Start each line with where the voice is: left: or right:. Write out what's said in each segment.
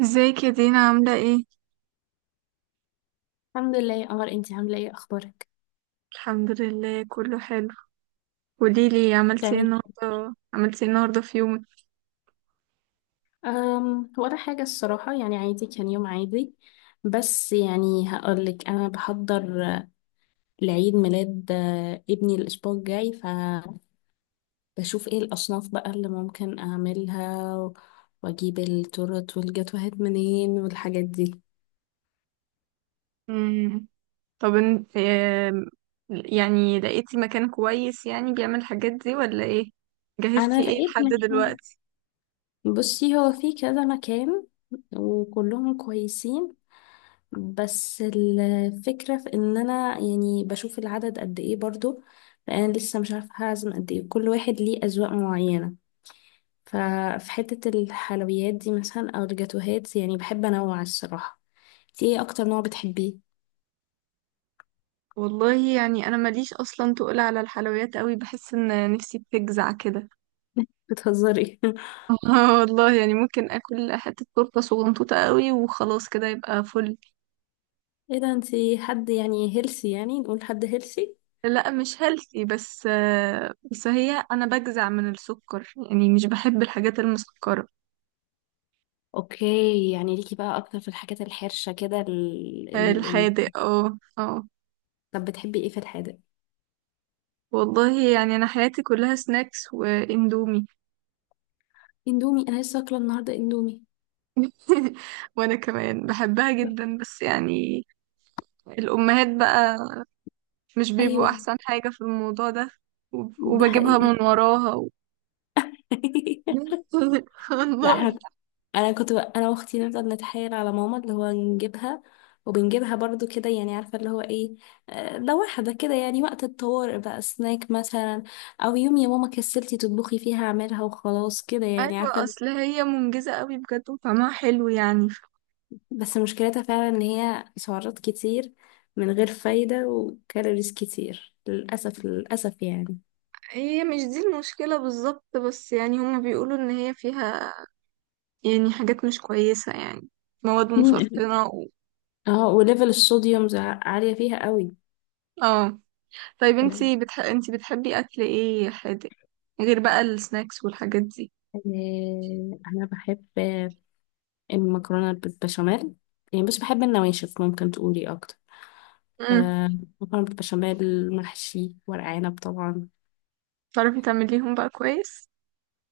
right: ازيك يا دينا عاملة ايه؟
left: الحمد لله يا قمر، انتي عامله ايه؟ اخبارك؟
right: الحمد لله كله حلو. قوليلي عملتي ايه
left: بتعملي ايه؟
right: النهاردة، في يومك؟
left: ولا حاجه الصراحه، يعني عادي، كان يوم عادي. بس يعني هقولك انا بحضر لعيد ميلاد ابني الاسبوع الجاي، فبشوف ايه الاصناف بقى اللي ممكن اعملها واجيب التورت والجاتوهات منين والحاجات دي.
right: مم. طب ان... آم، يعني لقيتي مكان كويس يعني بيعمل الحاجات دي ولا ايه؟
left: انا
right: جهزتي ايه
left: لقيت
right: لحد
left: مكان،
right: دلوقتي؟
left: بصي هو في كذا مكان وكلهم كويسين، بس الفكرة في ان انا يعني بشوف العدد قد ايه برضو. فانا لسه مش عارفة هعزم قد ايه، كل واحد ليه اذواق معينة. ففي حتة الحلويات دي مثلا او الجاتوهات يعني بحب انوع الصراحة. انتي ايه اكتر نوع بتحبيه؟
right: والله يعني انا ماليش اصلا تقول على الحلويات قوي، بحس ان نفسي بتجزع كده.
left: بتهزري؟
right: آه والله، يعني ممكن اكل حتة تورتة صغنطوطة قوي وخلاص كده يبقى فل.
left: ايه ده، انتي حد يعني هيلسي؟ يعني نقول حد هيلسي.
right: لا مش هيلثي، بس بس هي انا بجزع من السكر، يعني مش بحب الحاجات المسكرة.
left: اوكي، يعني ليكي بقى اكتر في الحاجات الحرشة كده ال... ال...
right: الحادق، اه اه.
left: طب بتحبي ايه في الحادق؟
right: والله يعني انا حياتي كلها سناكس واندومي.
left: اندومي؟ انا لسه اكله النهارده اندومي.
right: وانا كمان بحبها جدا، بس يعني الامهات بقى مش بيبقوا
left: ايوه
right: احسن حاجة في الموضوع ده.
left: ده
right: وبجيبها
left: حقيقي.
right: من وراها و...
left: لا
right: والله.
left: احنا، انا كنت بقى انا واختي نفضل نتحايل على ماما اللي هو نجيبها، وبنجيبها برضو كده يعني، عارفة اللي هو ايه، لو واحدة كده يعني وقت الطوارئ بقى سناك مثلا، او يوم يا ماما كسلتي تطبخي فيها اعملها وخلاص كده يعني
right: ايوه،
left: عارفة.
right: اصل هي منجزة قوي بجد وطعمها حلو يعني.
left: بس مشكلتها فعلا ان هي سعرات كتير من غير فايدة، وكالوريز كتير للأسف للأسف يعني.
right: هي مش دي المشكلة بالظبط، بس يعني هما بيقولوا ان هي فيها يعني حاجات مش كويسة يعني، مواد
left: مم.
right: مسرطنة و...
left: اه وليفل الصوديوم عالية فيها قوي.
right: اه. طيب انتي
left: آه،
right: انتي بتحبي اكل ايه حادق غير بقى السناكس والحاجات دي؟
left: انا بحب المكرونة بالبشاميل، يعني مش بحب النواشف. ممكن تقولي أكتر،
right: امم.
left: آه، مكرونة بالبشاميل، محشي ورق عنب طبعا.
right: تعرفي تعمليهم بقى كويس؟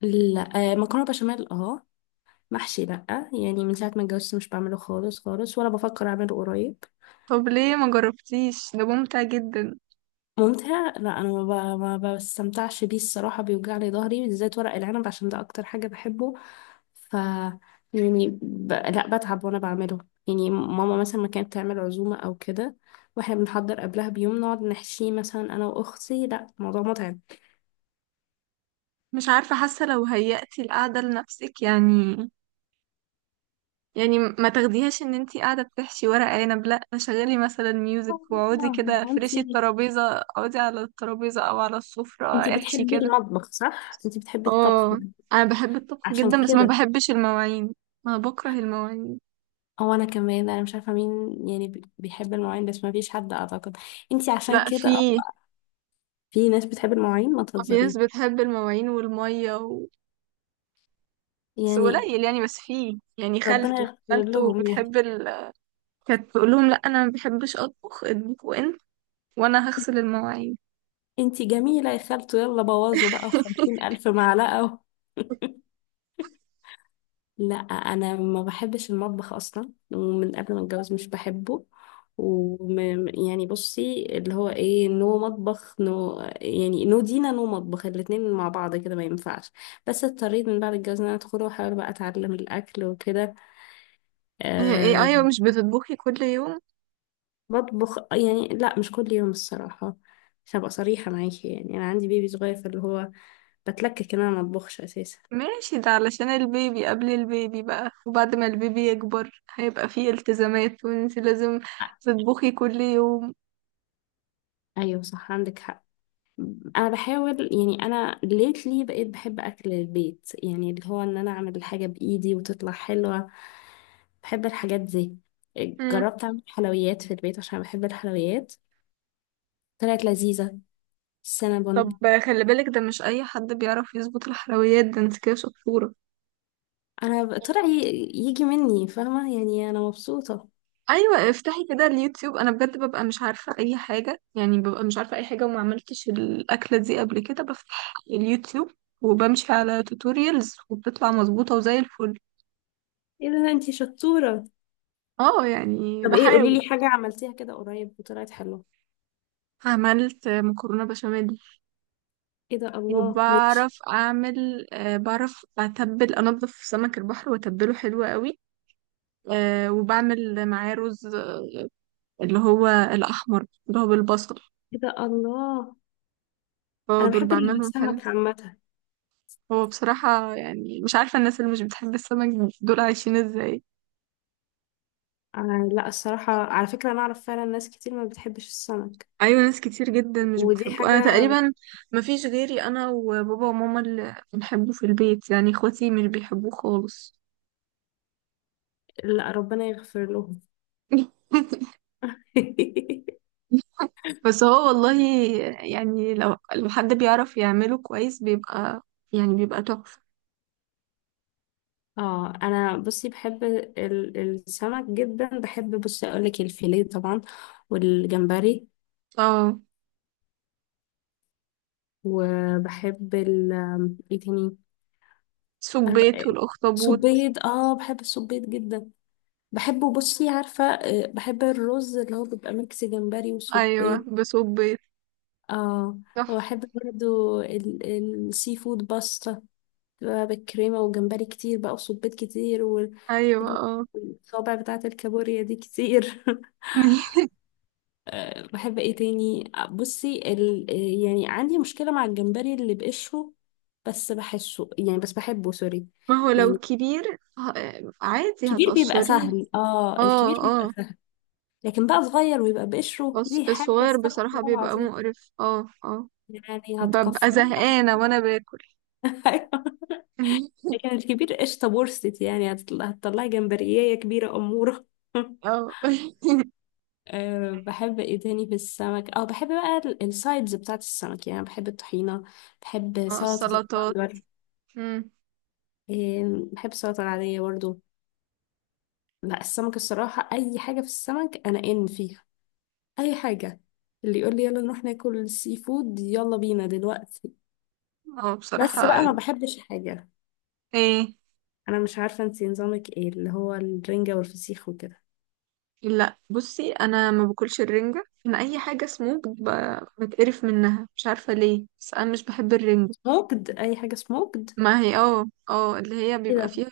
left: لا آه مكرونة بشاميل اه، محشي لأ. يعني من ساعة ما اتجوزت مش بعمله خالص خالص ولا بفكر أعمله قريب.
right: طب ليه ما جربتيش، ده ممتع جدا.
left: ممتع؟ لا أنا ما بستمتعش بيه الصراحة، بيوجعلي ظهري، بالذات ورق العنب عشان ده أكتر حاجة بحبه. ف يعني لا بتعب وانا بعمله. يعني ماما مثلا ما كانت تعمل عزومة او كده واحنا بنحضر قبلها بيوم نقعد نحشيه، مثلا انا واختي، لا الموضوع متعب.
right: مش عارفة، حاسة لو هيأتي القعدة لنفسك يعني، يعني ما تاخديهاش ان انتي قاعدة بتحشي ورق عنب، لا شغلي مثلا ميوزك واقعدي
left: ما
right: كده، فرشي
left: انتي،
right: الترابيزة، اقعدي على الترابيزة او على السفرة،
left: انتي
right: احشي
left: بتحبي
right: كده.
left: المطبخ صح؟ انتي بتحبي الطبخ
right: اه. انا بحب الطبخ
left: عشان
right: جدا، بس ما
left: كده.
right: بحبش المواعين. انا بكره المواعين.
left: او انا كمان، انا مش عارفة مين يعني بيحب المواعين، بس ما فيش حد اعتقد. انتي عشان
right: لا
left: كده
right: في،
left: في ناس بتحب المواعين، ما
right: في ناس
left: تهزريش
right: بتحب المواعين والمية و... بس
left: يعني.
right: قليل يعني، بس في يعني
left: ربنا
right: خالته.
left: يغفر
right: خالته
left: لهم يعني.
right: بتحب ال... كانت تقول لهم لا انا ما بحبش اطبخ، اطبخوا انت وانا هغسل المواعين.
left: انتي جميلة يا خالته، يلا بوظوا بقى وخمسين ألف معلقة و... لا أنا ما بحبش المطبخ أصلا، ومن قبل ما أتجوز مش بحبه. وم... يعني بصي اللي هو ايه، نو مطبخ نو، يعني نو دينا نو مطبخ، الاتنين مع بعض كده ما ينفعش. بس اضطريت من بعد الجواز ان انا ادخل واحاول بقى اتعلم الاكل وكده.
right: إيه- إيه، ايوه،
left: أه
right: مش بتطبخي كل يوم؟
left: بطبخ يعني، لا مش كل يوم الصراحة. عشان ابقى صريحة معاكي يعني، انا عندي بيبي صغير فاللي هو بتلكك ان انا ما اطبخش اساسا.
right: ماشي، ده علشان البيبي. قبل البيبي بقى وبعد ما البيبي يكبر هيبقى فيه التزامات، وانت لازم تطبخي كل يوم.
left: ايوه صح عندك حق. انا بحاول يعني، انا ليتلي بقيت بحب اكل البيت، يعني اللي هو ان انا اعمل الحاجه بايدي وتطلع حلوه، بحب الحاجات دي.
right: مم.
left: جربت اعمل حلويات في البيت عشان بحب الحلويات، طلعت لذيذه،
right: طب
left: السينابون.
right: خلي بالك، ده مش اي حد بيعرف يظبط الحلويات، ده انت كده شطورة.
left: طلع يجي مني فاهمه، يعني انا مبسوطه.
right: ايوه، افتحي كده اليوتيوب. انا بجد ببقى مش عارفة اي حاجة، يعني ببقى مش عارفة اي حاجة وما عملتش الاكلة دي قبل كده، بفتح اليوتيوب وبمشي على توتوريالز وبتطلع مظبوطة وزي الفل.
left: ايه ده انتي شطوره.
right: اه يعني
left: طب ايه، قولي
right: بحاول.
left: لي حاجه عملتيها كده قريب وطلعت حلوه.
right: عملت مكرونة بشاميل.
left: ايه ده الله، ماشي.
right: وبعرف اعمل، بعرف اتبل انضف سمك البحر واتبله حلو قوي. وبعمل معاه رز اللي هو الاحمر اللي هو بالبصل.
left: ايه ده الله،
right: هو
left: انا
right: دول
left: بحب
right: بعملهم حلو.
left: السمك عامه.
right: هو بصراحة يعني مش عارفة الناس اللي مش بتحب السمك دول عايشين ازاي.
left: آه لا الصراحة على فكرة، أنا أعرف فعلا ناس كتير ما بتحبش السمك.
right: ايوه ناس كتير جدا مش
left: ودي
right: بتحبه.
left: حاجة.
right: انا تقريبا مفيش غيري انا وبابا وماما اللي بنحبه في البيت، يعني اخواتي مش بيحبوه خالص.
left: لا ربنا يغفر لهم.
right: بس هو والله يعني، لو حد بيعرف يعمله كويس بيبقى يعني بيبقى تحفة.
left: اه انا بصي بحب السمك جدا. بحب بصي اقول لك الفيليه طبعا، والجمبري،
right: اه.
left: وبحب ال، ايه تاني؟
right: سبيت والأخطبوط.
left: صبيط، اه بحب الصبيط جدا، بحبه. بصي عارفة، بحب الرز اللي هو بيبقى ميكس جمبري وصبيط.
right: أيوة، بسبيت.
left: اه
right: تحفة.
left: وبحب برضو السي فود باستا بقى، بالكريمة وجمبري كتير بقى، وصبيت كتير،
right: أيوة، اه.
left: والصوابع بتاعة الكابوريا دي كتير. بحب ايه تاني؟ بصي يعني عندي مشكلة مع الجمبري اللي بقشره، بس بحسه يعني، بس بحبه سوري
right: ما هو لو
left: يعني.
right: كبير عادي
left: الكبير بيبقى
right: هتقشريه.
left: سهل، اه الكبير
right: اه
left: بيبقى
right: اه.
left: سهل. لكن بقى صغير ويبقى بقشره،
right: بس
left: دي حاجة
right: الصغير
left: استغفر
right: بصراحة
left: الله
right: بيبقى
left: العظيم
right: مقرف، اه اه.
left: يعني،
right: ببقى
left: هتكفروه.
right: زهقانة وانا باكل.
left: أيوة. لكن الكبير قشطة بورست، يعني هتطلع هتطلعي جمبرية كبيرة أمورة.
right: اه.
left: أه بحب ايه تاني في السمك؟ او بحب بقى السايدز بتاعت السمك، يعني بحب الطحينة، بحب
right: اه،
left: سلطة
right: السلطات.
left: البندر،
right: مم.
left: بحب السلطة العادية برضو. لا السمك الصراحة اي حاجة في السمك انا ان فيها، اي حاجة. اللي يقول لي يلا نروح ناكل سي فود يلا بينا دلوقتي.
right: اه
left: بس
right: بصراحة.
left: بقى ما بحبش حاجة.
right: ايه؟
left: انا مش عارفة انتي نظامك ايه، اللي هو الرنجة والفسيخ وكده.
right: لا بصي انا ما باكلش الرنجة. انا اي حاجة سموك بتقرف منها، مش عارفة ليه، بس انا مش بحب الرنجة.
left: سموكد، اي حاجة سموكد.
right: ما هي اه اه اللي هي بيبقى فيها،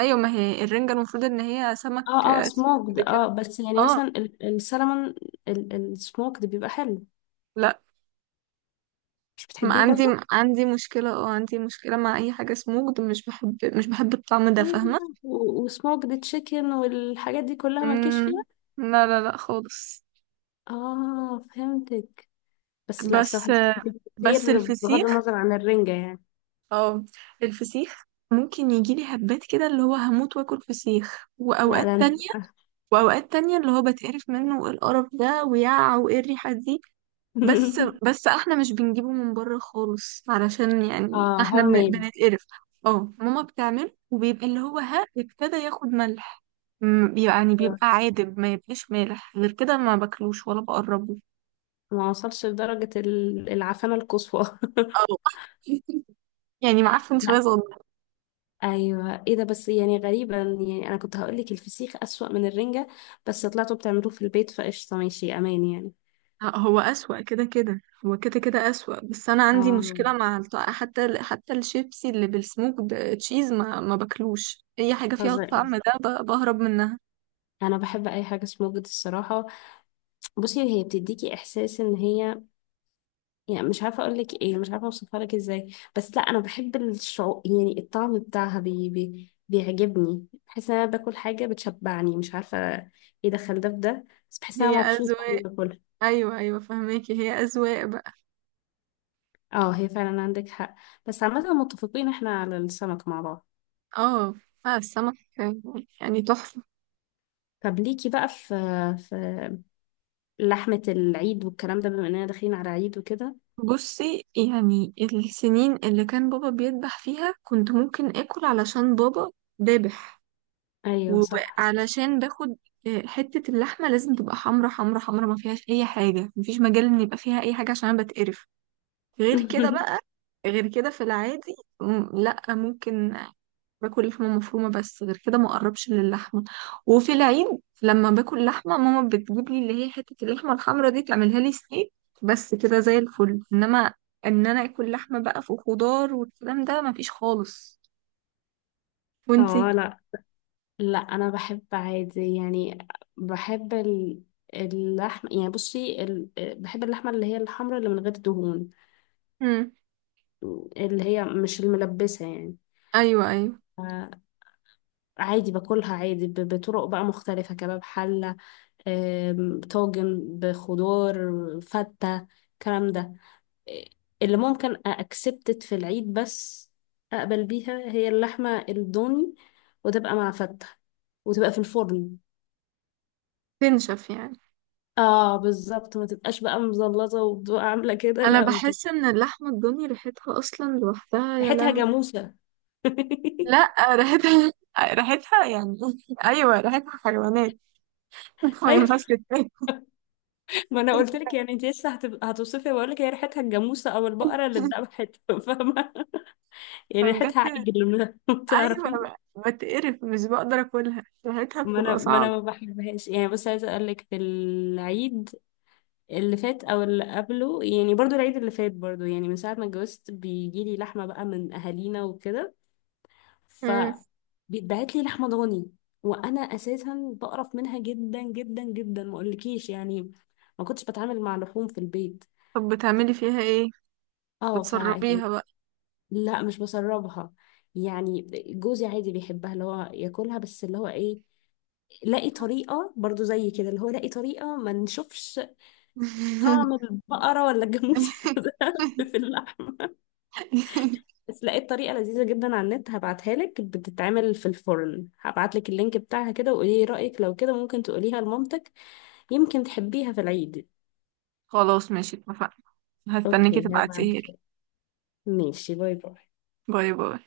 right: ايوه ما هي الرنجة المفروض ان هي سمك،
left: اه اه
right: سمك
left: سموكد، اه
right: كده.
left: بس يعني
right: اه
left: مثلا السلمون، السموكد بيبقى حلو.
right: لا.
left: مش
right: ما
left: بتحبيه
right: عندي،
left: برضو؟
right: عندي مشكلة، اه عندي مشكلة مع اي حاجة سموك. مش بحب مش بحب الطعم ده،
left: ايه،
right: فاهمة؟
left: وسموكد تشيكن والحاجات دي كلها مالكيش فيها؟
right: مم، لا لا لا خالص.
left: اه فهمتك. بس لا
right: بس
left: الصراحة دي فاتتك
right: بس
left: كتير، بغض
right: الفسيخ،
left: النظر عن الرنجة يعني.
right: اه الفسيخ ممكن يجيلي هبات كده اللي هو هموت واكل فسيخ،
left: لا ده انت.
right: واوقات تانية اللي هو بتقرف منه وايه القرف ده ويا وايه الريحة دي. بس احنا مش بنجيبه من بره خالص، علشان يعني
left: اه
right: احنا
left: هوم ميد.
right: بنتقرف. اه ماما بتعمل وبيبقى اللي هو ها ابتدى ياخد ملح، يعني بيبقى عادب، ما يبقاش مالح غير كده ما باكلوش ولا بقربه.
left: ما وصلش لدرجة العفانة القصوى.
right: اه. يعني معفن شوية صغير.
left: ايوه ايه ده، بس يعني غريبة، يعني انا كنت هقول لك الفسيخ اسوأ من الرنجة، بس طلعتوا بتعملوه في البيت فقشطة، ماشي امان يعني.
right: لا، هو أسوأ كده كده، هو كده كده أسوأ، بس أنا عندي
left: اه
right: مشكلة مع حتى الشيبسي اللي بالسموك تشيز، ما باكلوش أي حاجة فيها
left: فظيع.
right: الطعم ده، بهرب منها.
left: انا بحب اي حاجة سموكد الصراحة. بصي هي بتديكي احساس ان هي، يعني مش عارفة اقول لك ايه، مش عارفة اوصفها لك ازاي، بس لا انا بحب الشعور، يعني الطعم بتاعها بي بي بيعجبني، بحس ان انا باكل حاجة بتشبعني مش عارفة، ايه دخل ده في ده، بس بحس ان
right: هي
left: انا مبسوطة
right: أذواق.
left: وانا باكلها.
right: أيوة أيوة فهماكي، هي أذواق بقى.
left: اه هي فعلا عندك حق. بس عامة متفقين احنا على السمك مع بعض.
right: اه، السمك يعني تحفة.
left: طب ليكي بقى في، في لحمة العيد والكلام ده، بما اننا داخلين على عيد وكده؟
right: بصي يعني السنين اللي كان بابا بيذبح فيها كنت ممكن آكل علشان بابا ذابح،
left: ايوه صح.
right: وعلشان باخد، حتة اللحمة لازم تبقى حمرا حمرا حمرا، ما فيهاش أي حاجة، مفيش مجال إن يبقى فيها أي حاجة عشان أنا بتقرف. غير كده بقى، غير كده في العادي، لأ ممكن باكل لحمة مفرومة، بس غير كده ما أقربش للحمة. وفي العيد لما باكل لحمة ماما بتجيب لي اللي هي حتة اللحمة الحمرا دي تعملها لي ستيك بس كده زي الفل. إنما إن أنا آكل لحمة بقى في خضار والكلام ده مفيش خالص. وانتي؟
left: اه لا لا، انا بحب عادي يعني، بحب اللحم، يعني بصي بحب اللحمة اللي هي الحمراء اللي من غير دهون،
right: مم.
left: اللي هي مش الملبسة يعني.
right: أيوه أيوه.
left: آه، عادي باكلها عادي، بطرق بقى مختلفة، كباب، حلة، طاجن بخضار، فتة، الكلام ده. اللي ممكن أكسبتت في العيد بس أقبل بيها هي اللحمة الضاني، وتبقى مع فتة، وتبقى في الفرن.
right: تنشف يعني.
left: اه بالظبط، ما تبقاش بقى مزلطة وبتبقى عاملة كده،
right: انا
left: لا بتبقى،
right: بحس ان اللحمه الضاني ريحتها اصلا لوحدها يا
left: ريحتها
right: لهوي.
left: جاموسة.
right: لا ريحتها، ريحتها يعني ايوه ريحتها حيوانات. ما
left: ايوه،
right: ينفعش تتاكل.
left: ما انا قلت لك يعني انت لسه هتبقى هتوصفي، بقول لك هي ريحتها الجاموسة او البقرة اللي اتذبحت، فاهمة يعني، ريحتها
right: فبجد.
left: عجل ما
right: ايوه،
left: تعرفي.
right: بتقرف، مش بقدر اكلها، ريحتها
left: ما انا
right: بتبقى
left: ما انا
right: صعب.
left: ما بحبهاش يعني، بس عايزه اقول لك في العيد اللي فات او اللي قبله يعني، برضو العيد اللي فات برضو، يعني من ساعه ما اتجوزت بيجي لي لحمه بقى من اهالينا وكده. ف
right: مم.
left: بيتبعت لي لحمه ضاني، وانا اساسا بقرف منها جدا جدا جدا ما اقولكيش يعني. ما كنتش بتعامل مع لحوم في البيت.
right: طب بتعملي فيها ايه،
left: اه ف يعني،
right: بتسربيها بقى؟
left: لا مش بسربها يعني. جوزي عادي بيحبها اللي هو ياكلها، بس اللي هو ايه، لاقي طريقة برضو زي كده، اللي هو لاقي طريقة ما نشوفش طعم البقرة ولا الجاموسة ده في اللحمة. بس لقيت طريقة لذيذة جدا على النت، هبعتها لك، بتتعمل في الفرن. هبعت لك اللينك بتاعها كده وقولي لي رأيك، لو كده ممكن تقوليها لمامتك يمكن تحبيها في العيد.
right: خلاص ماشي اتفقنا، هستناكي
left: اوكي هبعتها
right: تبعتيها لي.
left: لك. ماشي، باي باي.
right: باي باي.